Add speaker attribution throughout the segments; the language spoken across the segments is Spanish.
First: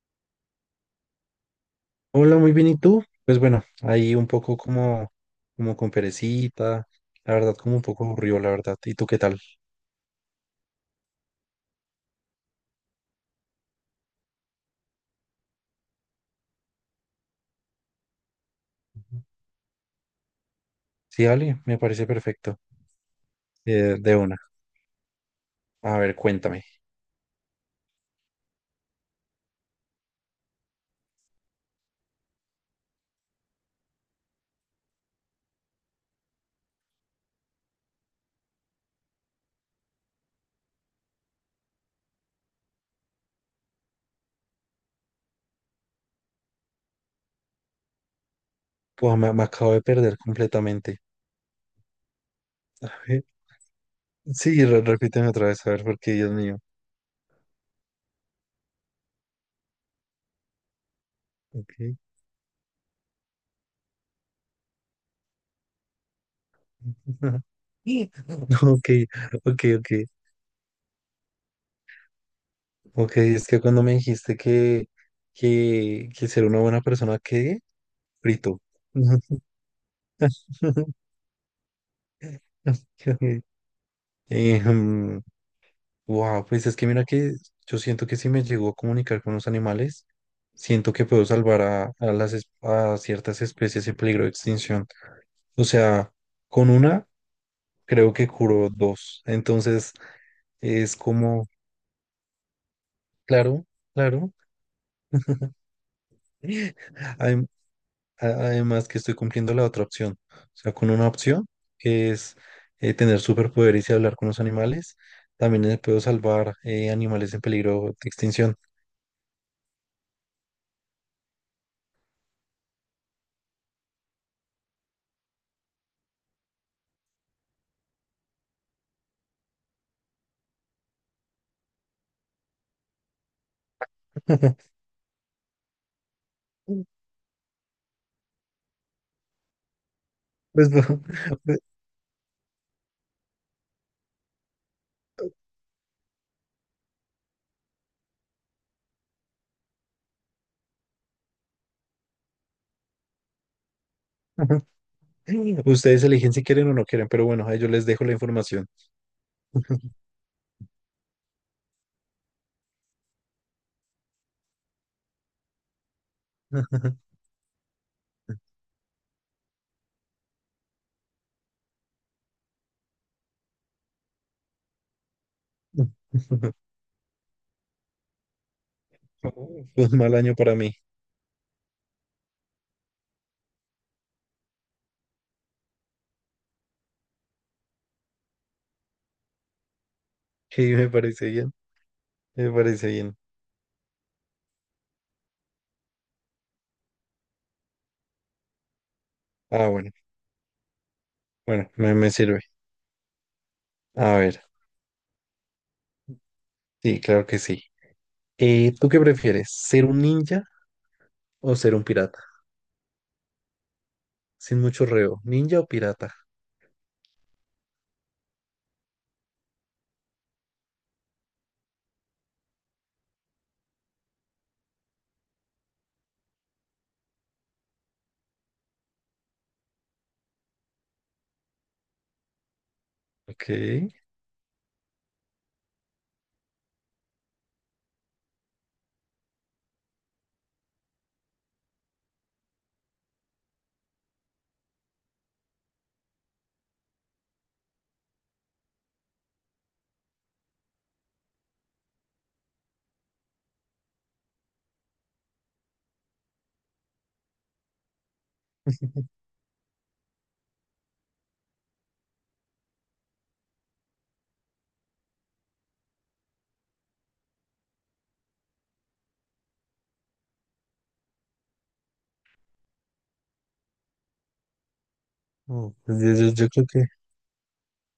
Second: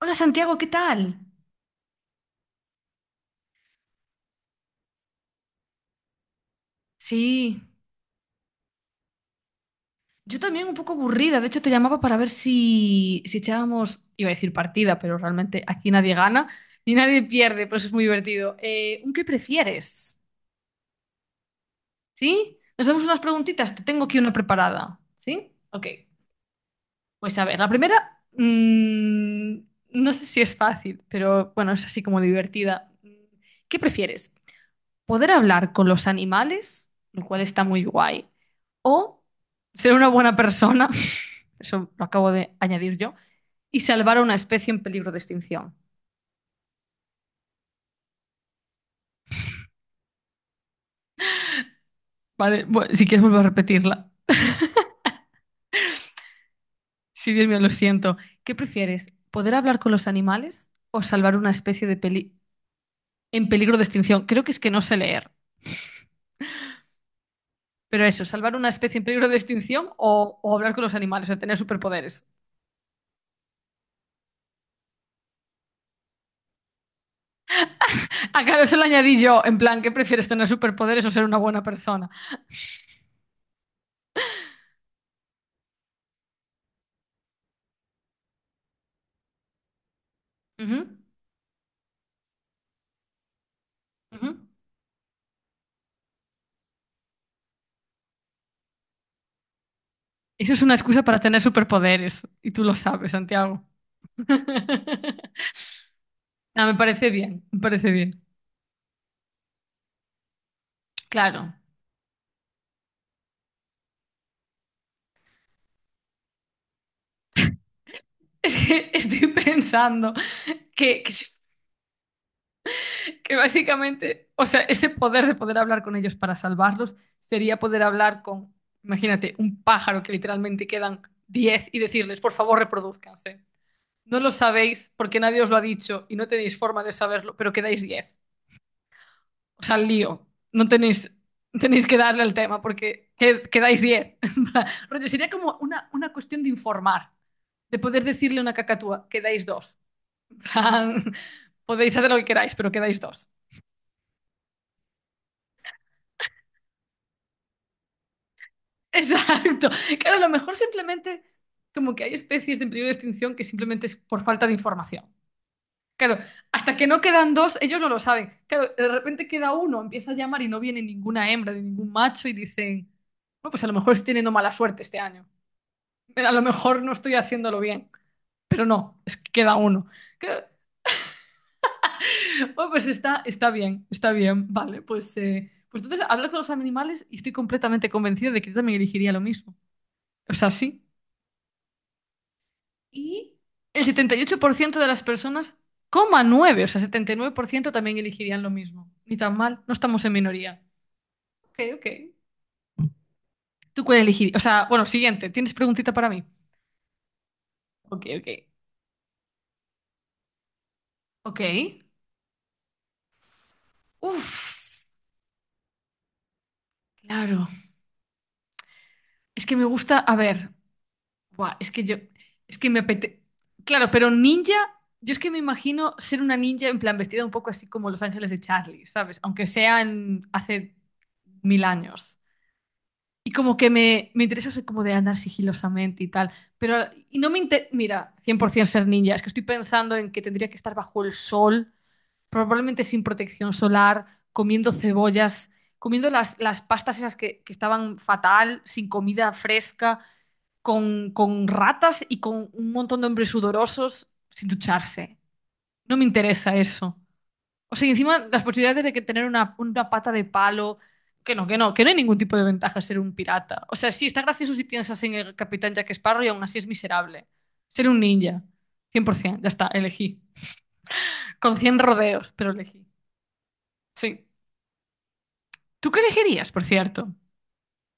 Speaker 1: Hola Santiago, ¿qué tal?
Speaker 2: Hola, muy bien, ¿y tú? Pues bueno, ahí un poco como con perecita, la verdad,
Speaker 1: Sí,
Speaker 2: como un poco aburrido, la verdad. ¿Y tú qué tal?
Speaker 1: yo también un poco aburrida. De hecho, te llamaba para ver si echábamos, iba a decir partida, pero realmente aquí nadie gana ni nadie pierde, por eso es muy divertido. ¿Un qué prefieres?
Speaker 2: Sí, Ale, me parece
Speaker 1: ¿Sí?
Speaker 2: perfecto.
Speaker 1: Nos damos unas preguntitas, te tengo
Speaker 2: De
Speaker 1: aquí una
Speaker 2: una.
Speaker 1: preparada. ¿Sí? Ok.
Speaker 2: A ver, cuéntame.
Speaker 1: Pues a ver, la primera, no sé si es fácil, pero bueno, es así como divertida. ¿Qué prefieres? ¿Poder hablar con los animales, lo cual está muy guay, o ser una buena persona, eso lo acabo de añadir yo, y salvar a una especie en peligro de extinción?
Speaker 2: Pues me acabo de perder completamente.
Speaker 1: Vale,
Speaker 2: A
Speaker 1: si quieres
Speaker 2: ver,
Speaker 1: vuelvo a repetirla.
Speaker 2: sí, repíteme otra vez, a ver, porque Dios mío.
Speaker 1: Sí, Dios mío, lo siento. ¿Qué prefieres? ¿Poder hablar con los animales o salvar una especie
Speaker 2: Ok.
Speaker 1: de en peligro de extinción? Creo que es que no sé leer. Pero eso, salvar una
Speaker 2: Ok,
Speaker 1: especie en peligro de
Speaker 2: ok,
Speaker 1: extinción
Speaker 2: ok.
Speaker 1: o hablar con los animales, o tener superpoderes.
Speaker 2: Ok, es que cuando me dijiste que, que ser una buena persona, ¿qué?
Speaker 1: Ah,
Speaker 2: Frito.
Speaker 1: claro, eso lo añadí yo, en plan, ¿qué prefieres, tener superpoderes o ser una buena persona?
Speaker 2: Wow, pues es que mira que yo siento que si me llego a comunicar con los animales,
Speaker 1: Ujú,
Speaker 2: siento que puedo salvar a ciertas especies en peligro
Speaker 1: ujú.
Speaker 2: de extinción. O sea, con una creo que curo dos. Entonces
Speaker 1: Eso es una
Speaker 2: es
Speaker 1: excusa para tener
Speaker 2: como,
Speaker 1: superpoderes. Y tú lo sabes, Santiago.
Speaker 2: claro, claro.
Speaker 1: No, me parece bien,
Speaker 2: Adem-
Speaker 1: me parece bien.
Speaker 2: Además que estoy cumpliendo la otra opción. O sea, con una opción
Speaker 1: Claro.
Speaker 2: que es tener superpoderes y hablar con los animales, también puedo salvar animales en peligro de
Speaker 1: Es
Speaker 2: extinción.
Speaker 1: que estoy pensando que que básicamente, o sea, ese poder de poder hablar con ellos para salvarlos sería poder hablar con, imagínate, un pájaro que literalmente quedan 10 y decirles, por favor, reproduzcanse. No lo sabéis porque nadie os lo ha dicho y no tenéis forma de saberlo, pero quedáis 10. O sea, lío. No
Speaker 2: Pues,
Speaker 1: tenéis, tenéis que darle al tema porque quedáis 10. Rollo, sería como una cuestión de informar, de poder decirle a una cacatúa, quedáis dos. En plan, podéis hacer lo que queráis, pero quedáis dos.
Speaker 2: ustedes eligen si quieren o no quieren, pero bueno, ahí yo les dejo la información.
Speaker 1: Exacto. Claro, a lo mejor simplemente como que hay especies de peligro de extinción que simplemente es por falta de información. Claro, hasta que no quedan dos, ellos no lo saben. Claro, de repente queda uno, empieza a llamar y no viene ninguna hembra ni ningún macho y dicen, bueno, pues a lo mejor estoy teniendo mala suerte este año. A lo mejor no estoy haciéndolo bien, pero no, es que queda
Speaker 2: Fue
Speaker 1: uno.
Speaker 2: un mal año
Speaker 1: Que-
Speaker 2: para mí.
Speaker 1: Bueno, pues está bien, vale, pues entonces hablar con los animales y estoy completamente convencida de que yo también elegiría lo mismo. O sea,
Speaker 2: Sí,
Speaker 1: sí.
Speaker 2: me parece bien. Me parece bien.
Speaker 1: Y el 78% de las personas, coma nueve, o sea, 79% también elegirían lo mismo. Ni tan mal,
Speaker 2: Ah,
Speaker 1: no
Speaker 2: bueno.
Speaker 1: estamos en minoría. Ok,
Speaker 2: Bueno,
Speaker 1: ok.
Speaker 2: me sirve.
Speaker 1: ¿Tú cuál
Speaker 2: A
Speaker 1: elegirías? O
Speaker 2: ver.
Speaker 1: sea, bueno, siguiente, ¿tienes preguntita para mí?
Speaker 2: Sí, claro que sí.
Speaker 1: Ok, ok.
Speaker 2: ¿Tú qué prefieres? ¿Ser un ninja
Speaker 1: Ok.
Speaker 2: o ser un pirata? Sin
Speaker 1: Uf,
Speaker 2: mucho reo. ¿Ninja o pirata?
Speaker 1: claro. Es que me gusta, a ver. Buah, es que yo, es que me apetece. Claro, pero ninja, yo es que me imagino ser una ninja en plan vestida un poco así como Los Ángeles de Charlie, ¿sabes? Aunque sea hace mil años. Y
Speaker 2: Ok.
Speaker 1: como que me interesa eso como de andar sigilosamente y tal. Pero y no me interesa, mira, 100% ser ninja. Es que estoy pensando en que tendría que estar bajo el sol, probablemente sin protección solar, comiendo cebollas, comiendo las pastas esas que estaban fatal, sin comida fresca con ratas y con un montón de hombres sudorosos sin ducharse. No me interesa eso. O sea, y encima las posibilidades de que tener una pata de palo, que no hay ningún tipo de ventaja ser un pirata. O sea, sí, está gracioso si piensas en el capitán Jack Sparrow y aún así es miserable. Ser un ninja. 100%, ya está, elegí. Con 100 rodeos, pero elegí. Sí.
Speaker 2: Oh,
Speaker 1: ¿Tú
Speaker 2: pues
Speaker 1: qué
Speaker 2: yo, yo- yo
Speaker 1: elegirías, por
Speaker 2: creo que
Speaker 1: cierto?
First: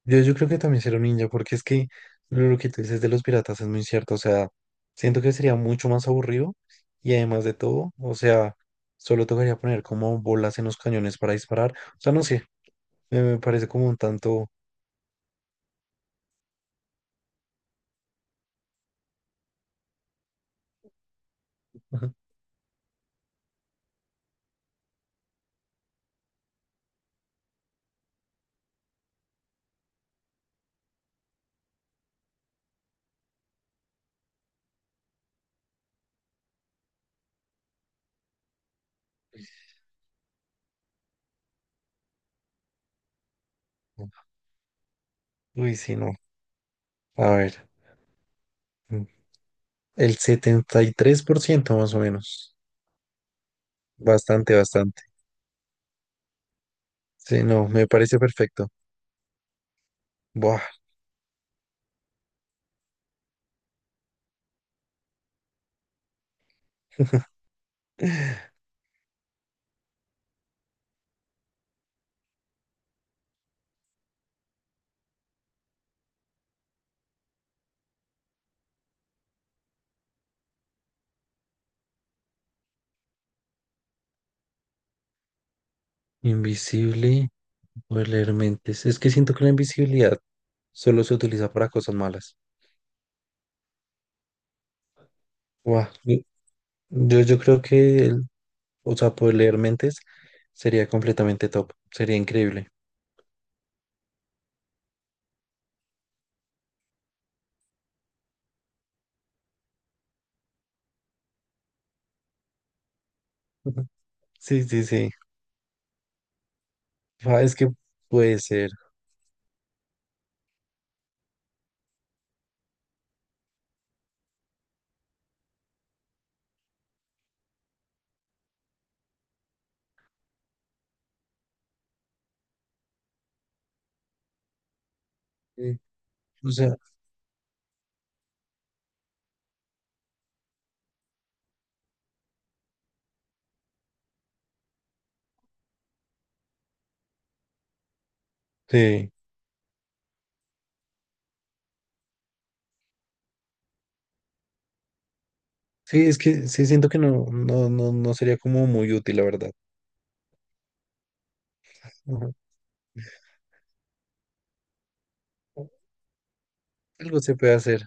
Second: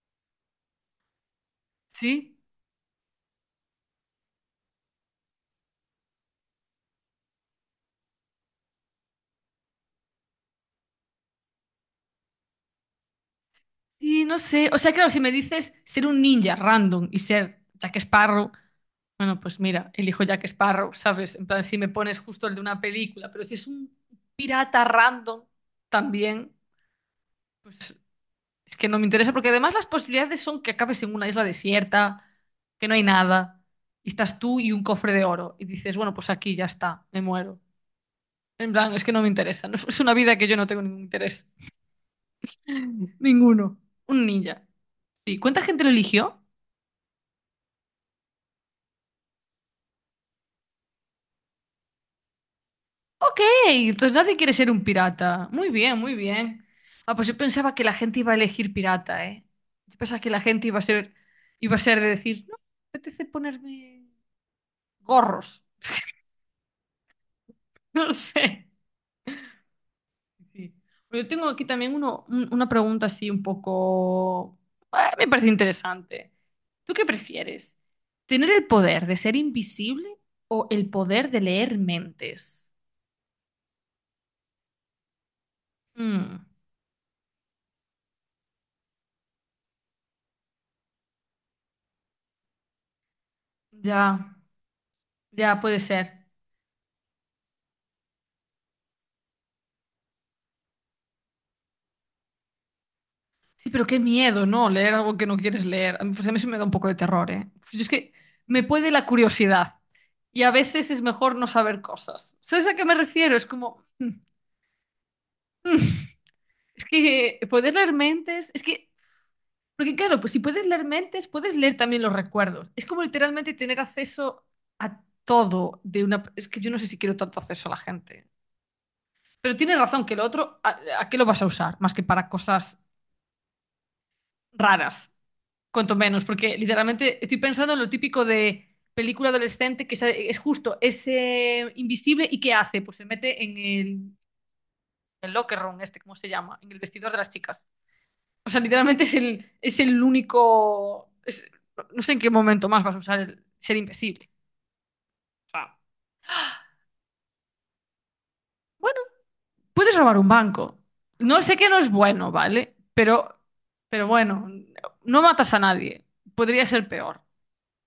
Speaker 2: Yo, yo creo que también será un ninja, porque es que
Speaker 1: Sí.
Speaker 2: lo que tú dices de los piratas es muy cierto. O sea, siento que sería mucho más aburrido y además de todo, o sea, solo tocaría poner como bolas en los cañones para disparar. O sea, no sé, me parece como un
Speaker 1: Y no
Speaker 2: tanto.
Speaker 1: sé, o sea, claro, si me dices ser un ninja random y ser Jack Sparrow, bueno, pues mira, elijo Jack Sparrow, ¿sabes? En plan, si me pones justo el de una película, pero si es un pirata random también, pues es que no me interesa, porque además las posibilidades son que acabes en una isla desierta, que no hay nada, y estás tú y un cofre de oro, y dices, bueno, pues aquí ya está, me muero. En plan, es que no me interesa, no es una vida que yo no tengo ningún interés. Ninguno. Un ninja. Sí, ¿cuánta
Speaker 2: Uy,
Speaker 1: gente lo
Speaker 2: sí, no.
Speaker 1: eligió?
Speaker 2: A ver, mm, el 73% más o menos.
Speaker 1: Ok, entonces nadie quiere
Speaker 2: Bastante,
Speaker 1: ser un
Speaker 2: bastante.
Speaker 1: pirata. Muy bien, muy bien. Ah, pues yo
Speaker 2: Sí, no,
Speaker 1: pensaba que
Speaker 2: me
Speaker 1: la
Speaker 2: parece
Speaker 1: gente iba a
Speaker 2: perfecto.
Speaker 1: elegir pirata, ¿eh? Yo pensaba que la
Speaker 2: Buah.
Speaker 1: gente iba a ser de decir, no, me apetece ponerme gorros. No sé. Sí. Yo tengo aquí también una pregunta así un poco. Ah, me parece interesante. ¿Tú qué prefieres? ¿Tener el poder de ser invisible o el poder de leer mentes? Mm,
Speaker 2: Invisible, leer mentes. Es que siento que la invisibilidad solo se utiliza para cosas malas.
Speaker 1: ya, ya puede
Speaker 2: Guau, Yo,
Speaker 1: ser.
Speaker 2: yo yo creo que, o sea, poder leer mentes sería completamente top, sería increíble.
Speaker 1: Sí, pero qué miedo, ¿no? Leer algo que no quieres leer. Pues a mí eso me da un poco de terror, ¿eh? Pues yo es que me puede la curiosidad y a veces es mejor no saber cosas. ¿Sabes a qué me refiero? Es como,
Speaker 2: Ujú. Sí, sí, sí.
Speaker 1: mm, es que
Speaker 2: Ah, es que
Speaker 1: poder leer
Speaker 2: puede
Speaker 1: mentes,
Speaker 2: ser.
Speaker 1: porque claro, pues si puedes leer mentes, puedes leer también los recuerdos. Es como literalmente tener acceso a todo de una. Es que yo no sé si quiero tanto acceso a la gente. Pero tienes razón que lo otro, ¿a qué lo vas a usar? Más que para cosas raras.
Speaker 2: Sí,
Speaker 1: Cuanto menos,
Speaker 2: o
Speaker 1: porque
Speaker 2: sea,
Speaker 1: literalmente estoy pensando en lo típico de película adolescente que es justo, es invisible y ¿qué hace? Pues se mete en el locker room, este, ¿cómo se llama? En el vestidor de las chicas. O sea, literalmente
Speaker 2: sí.
Speaker 1: es el único. No sé en qué momento más vas a usar el ser invisible.
Speaker 2: Sí, es que sí siento que no, no, no, no sería como muy
Speaker 1: Bueno,
Speaker 2: útil, la verdad.
Speaker 1: puedes robar un banco. No sé que no es bueno,
Speaker 2: Ujú.
Speaker 1: ¿vale? Pero bueno, no matas a nadie. Podría ser peor.
Speaker 2: Algo se puede hacer,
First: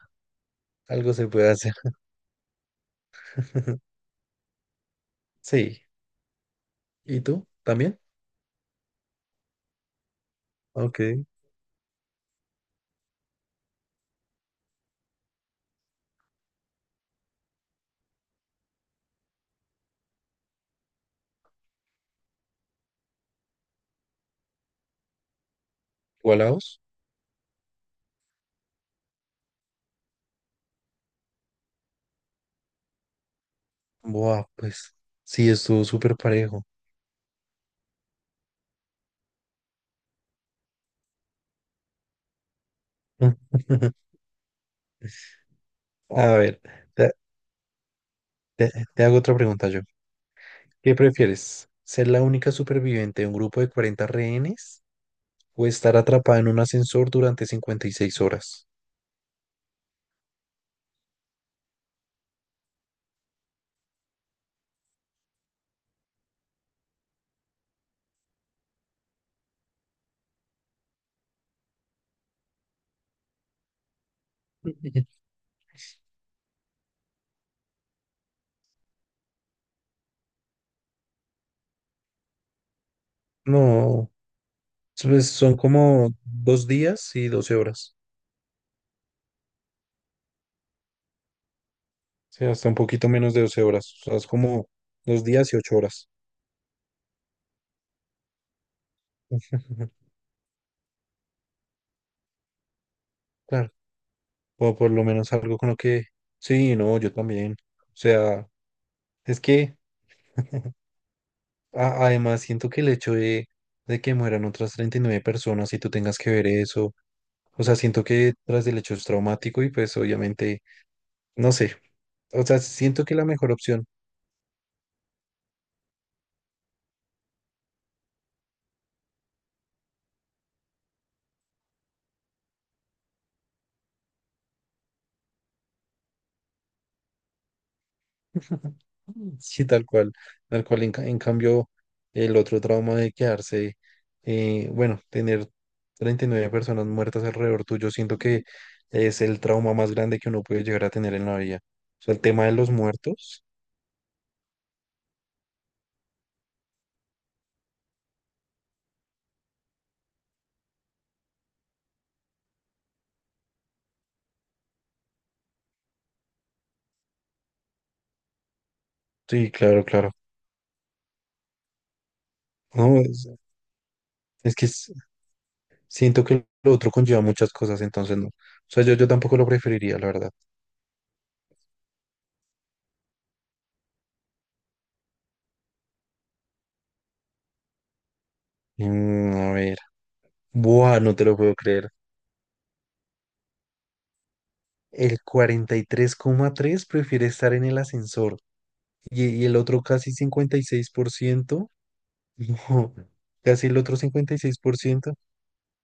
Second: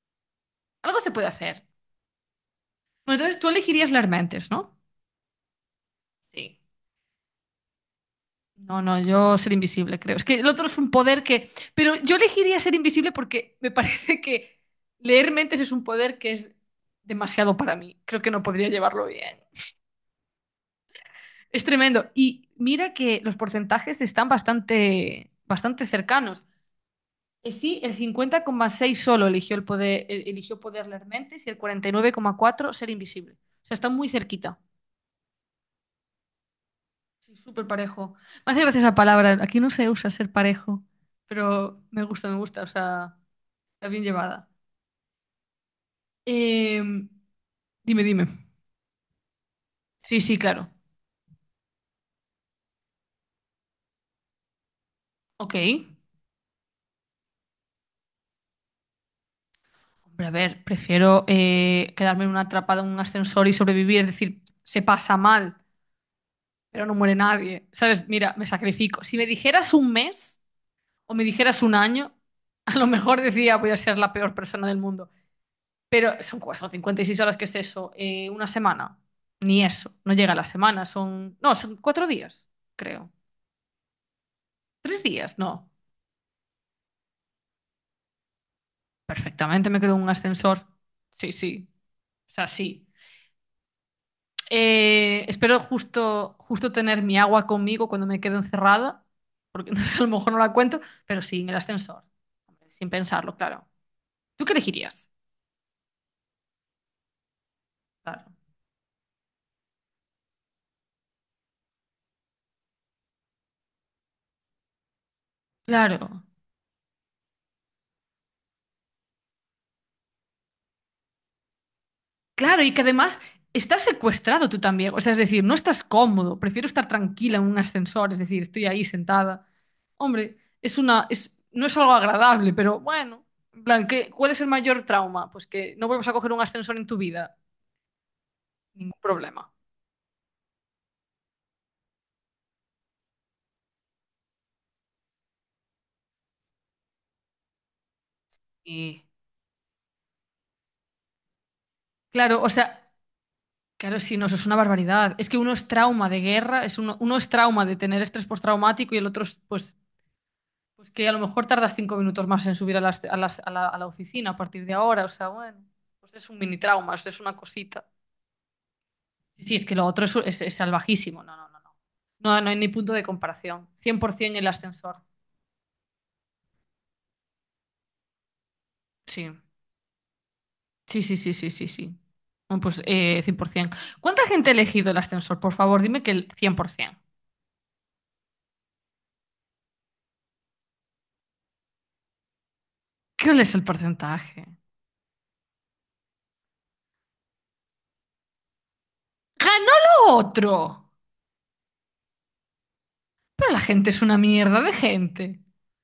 Speaker 1: Algo se
Speaker 2: algo
Speaker 1: puede
Speaker 2: se puede
Speaker 1: hacer.
Speaker 2: hacer.
Speaker 1: Bueno, entonces tú elegirías las mentes, ¿no?
Speaker 2: Sí.
Speaker 1: Sí.
Speaker 2: ¿Y tú? ¿También?
Speaker 1: No, no, yo ser invisible, creo. Es que el otro es un
Speaker 2: Ok.
Speaker 1: poder que. Pero yo elegiría ser invisible porque me parece que leer mentes es un poder que es demasiado para mí. Creo que no podría llevarlo bien. Es tremendo. Y mira que los porcentajes están bastante, bastante cercanos.
Speaker 2: ¿Igualados?
Speaker 1: Sí, el 50,6 solo eligió el poder, eligió poder leer mentes y el 49,4 ser invisible. O sea, está muy
Speaker 2: Buah,
Speaker 1: cerquita.
Speaker 2: pues sí, estuvo súper parejo.
Speaker 1: Sí, súper parejo. Me hace gracia esa palabra. Aquí no se usa ser parejo, pero me gusta, me gusta. O sea. Está bien llevada.
Speaker 2: A ver,
Speaker 1: Eh,
Speaker 2: te,
Speaker 1: dime, dime.
Speaker 2: te hago otra pregunta yo.
Speaker 1: Sí, sí, claro.
Speaker 2: ¿Qué prefieres? ¿Ser la única superviviente de un grupo de 40 rehenes
Speaker 1: Ok.
Speaker 2: o estar atrapada en un ascensor durante 56 horas?
Speaker 1: Hombre, a ver, prefiero quedarme en una atrapada en un ascensor y sobrevivir. Es decir, se pasa mal, pero no muere nadie. ¿Sabes? Mira, me sacrifico. Si me dijeras un mes o me dijeras un año, a lo mejor decía voy a ser la peor persona del mundo. Pero son 56 horas, ¿qué es eso? Una semana. Ni eso. No llega a la semana. Son. No, son 4 días, creo.
Speaker 2: No,
Speaker 1: Tres
Speaker 2: pues
Speaker 1: días,
Speaker 2: son
Speaker 1: no.
Speaker 2: como 2 días y 12 horas.
Speaker 1: Perfectamente me quedo en un ascensor. Sí, sí. O
Speaker 2: Sí,
Speaker 1: sea,
Speaker 2: hasta un
Speaker 1: sí.
Speaker 2: poquito menos de 12 horas. O sea, es como dos
Speaker 1: Eh,
Speaker 2: días y
Speaker 1: espero
Speaker 2: 8 horas.
Speaker 1: justo, justo tener mi agua conmigo cuando me quedo encerrada, porque a lo mejor no la cuento, pero sí, en el ascensor. Hombre, sin pensarlo, claro.
Speaker 2: Claro,
Speaker 1: ¿Tú qué
Speaker 2: o por lo
Speaker 1: elegirías?
Speaker 2: menos algo con lo que... Sí, no, yo también. O
Speaker 1: Claro.
Speaker 2: sea, es que además siento que el hecho de que mueran otras 39 personas y tú tengas
Speaker 1: Claro.
Speaker 2: que ver eso. O sea, siento que tras del hecho es traumático y pues obviamente, no sé, o sea,
Speaker 1: Claro, y que
Speaker 2: siento que
Speaker 1: además
Speaker 2: la mejor
Speaker 1: estás
Speaker 2: opción,
Speaker 1: secuestrado tú también. O sea, es decir, no estás cómodo. Prefiero estar tranquila en un ascensor, es decir, estoy ahí sentada. Hombre, no es algo agradable, pero bueno. En plan, cuál es el mayor trauma? Pues que no vuelvas a coger un ascensor en tu vida. Ningún problema.
Speaker 2: sí, tal cual, en cambio, el otro trauma de quedarse, bueno, tener 39 personas muertas alrededor tuyo, siento que
Speaker 1: Y
Speaker 2: es el trauma más grande que uno puede llegar a tener en la vida. O sea, el
Speaker 1: claro,
Speaker 2: tema
Speaker 1: o
Speaker 2: de
Speaker 1: sea,
Speaker 2: los muertos,
Speaker 1: claro, sí, no, eso es una barbaridad. Es que uno es trauma de guerra, es uno es trauma de tener estrés postraumático y el otro es, pues, pues que a lo mejor tardas 5 minutos más en subir a la oficina a partir de ahora. O sea, bueno, pues es un mini trauma, es una cosita. Sí,
Speaker 2: sí,
Speaker 1: sí, es que
Speaker 2: claro,
Speaker 1: lo otro
Speaker 2: claro.
Speaker 1: es salvajísimo. No, no, no, no. No, no hay ni punto
Speaker 2: No,
Speaker 1: de
Speaker 2: es,
Speaker 1: comparación. 100% el
Speaker 2: es que es-
Speaker 1: ascensor.
Speaker 2: siento que lo otro conlleva muchas cosas, entonces no. O sea, yo
Speaker 1: Sí,
Speaker 2: tampoco lo preferiría, la verdad.
Speaker 1: sí, sí, sí, sí, sí, sí. Bueno, pues 100%. ¿Cuánta gente ha elegido el ascensor? Por favor, dime que el 100%.
Speaker 2: Mm, a ver. Buah, no te lo puedo creer.
Speaker 1: ¿Qué es el porcentaje?
Speaker 2: El 43,3% prefiere estar en el ascensor y el
Speaker 1: ¡Ganó
Speaker 2: otro casi
Speaker 1: lo
Speaker 2: cincuenta y seis
Speaker 1: otro!
Speaker 2: por ciento, no,
Speaker 1: Pero la
Speaker 2: casi el
Speaker 1: gente
Speaker 2: otro
Speaker 1: es una
Speaker 2: cincuenta y seis
Speaker 1: mierda de
Speaker 2: por ciento,
Speaker 1: gente.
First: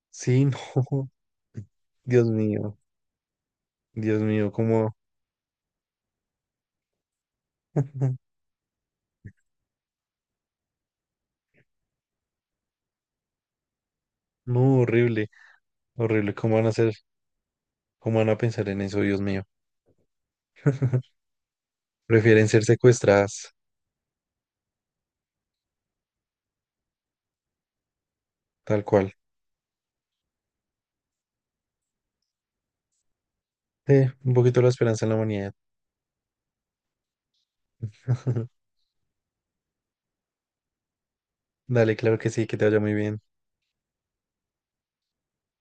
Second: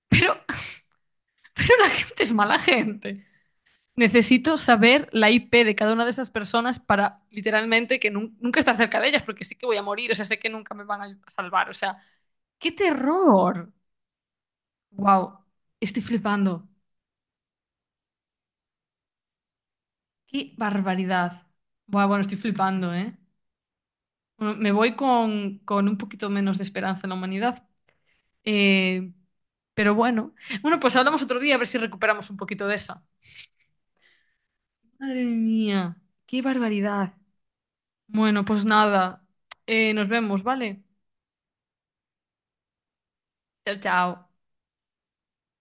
Speaker 1: Pero,
Speaker 2: sí, no,
Speaker 1: pero la gente
Speaker 2: Dios
Speaker 1: es mala
Speaker 2: mío,
Speaker 1: gente.
Speaker 2: Dios mío,
Speaker 1: Necesito
Speaker 2: cómo,
Speaker 1: saber la IP de cada una de esas personas para literalmente que nunca estar cerca de ellas, porque sí que voy a morir, o sea, sé que nunca me van a salvar, o sea, ¡qué terror!
Speaker 2: no, horrible,
Speaker 1: ¡Wow! Estoy
Speaker 2: horrible, cómo van
Speaker 1: flipando.
Speaker 2: a hacer, cómo van a pensar en eso, Dios mío.
Speaker 1: ¡Qué barbaridad! Buah, bueno, estoy
Speaker 2: Prefieren ser
Speaker 1: flipando, ¿eh?
Speaker 2: secuestradas,
Speaker 1: Bueno, me voy con un poquito menos de esperanza en la humanidad.
Speaker 2: tal
Speaker 1: Eh,
Speaker 2: cual.
Speaker 1: pero bueno. Bueno, pues hablamos otro día a ver si recuperamos un poquito de esa.
Speaker 2: Un poquito la esperanza en la
Speaker 1: Madre
Speaker 2: humanidad.
Speaker 1: mía, qué barbaridad. Bueno, pues nada. Nos vemos, ¿vale?
Speaker 2: Dale, claro que sí, que te vaya muy bien.
Speaker 1: Chao, chao.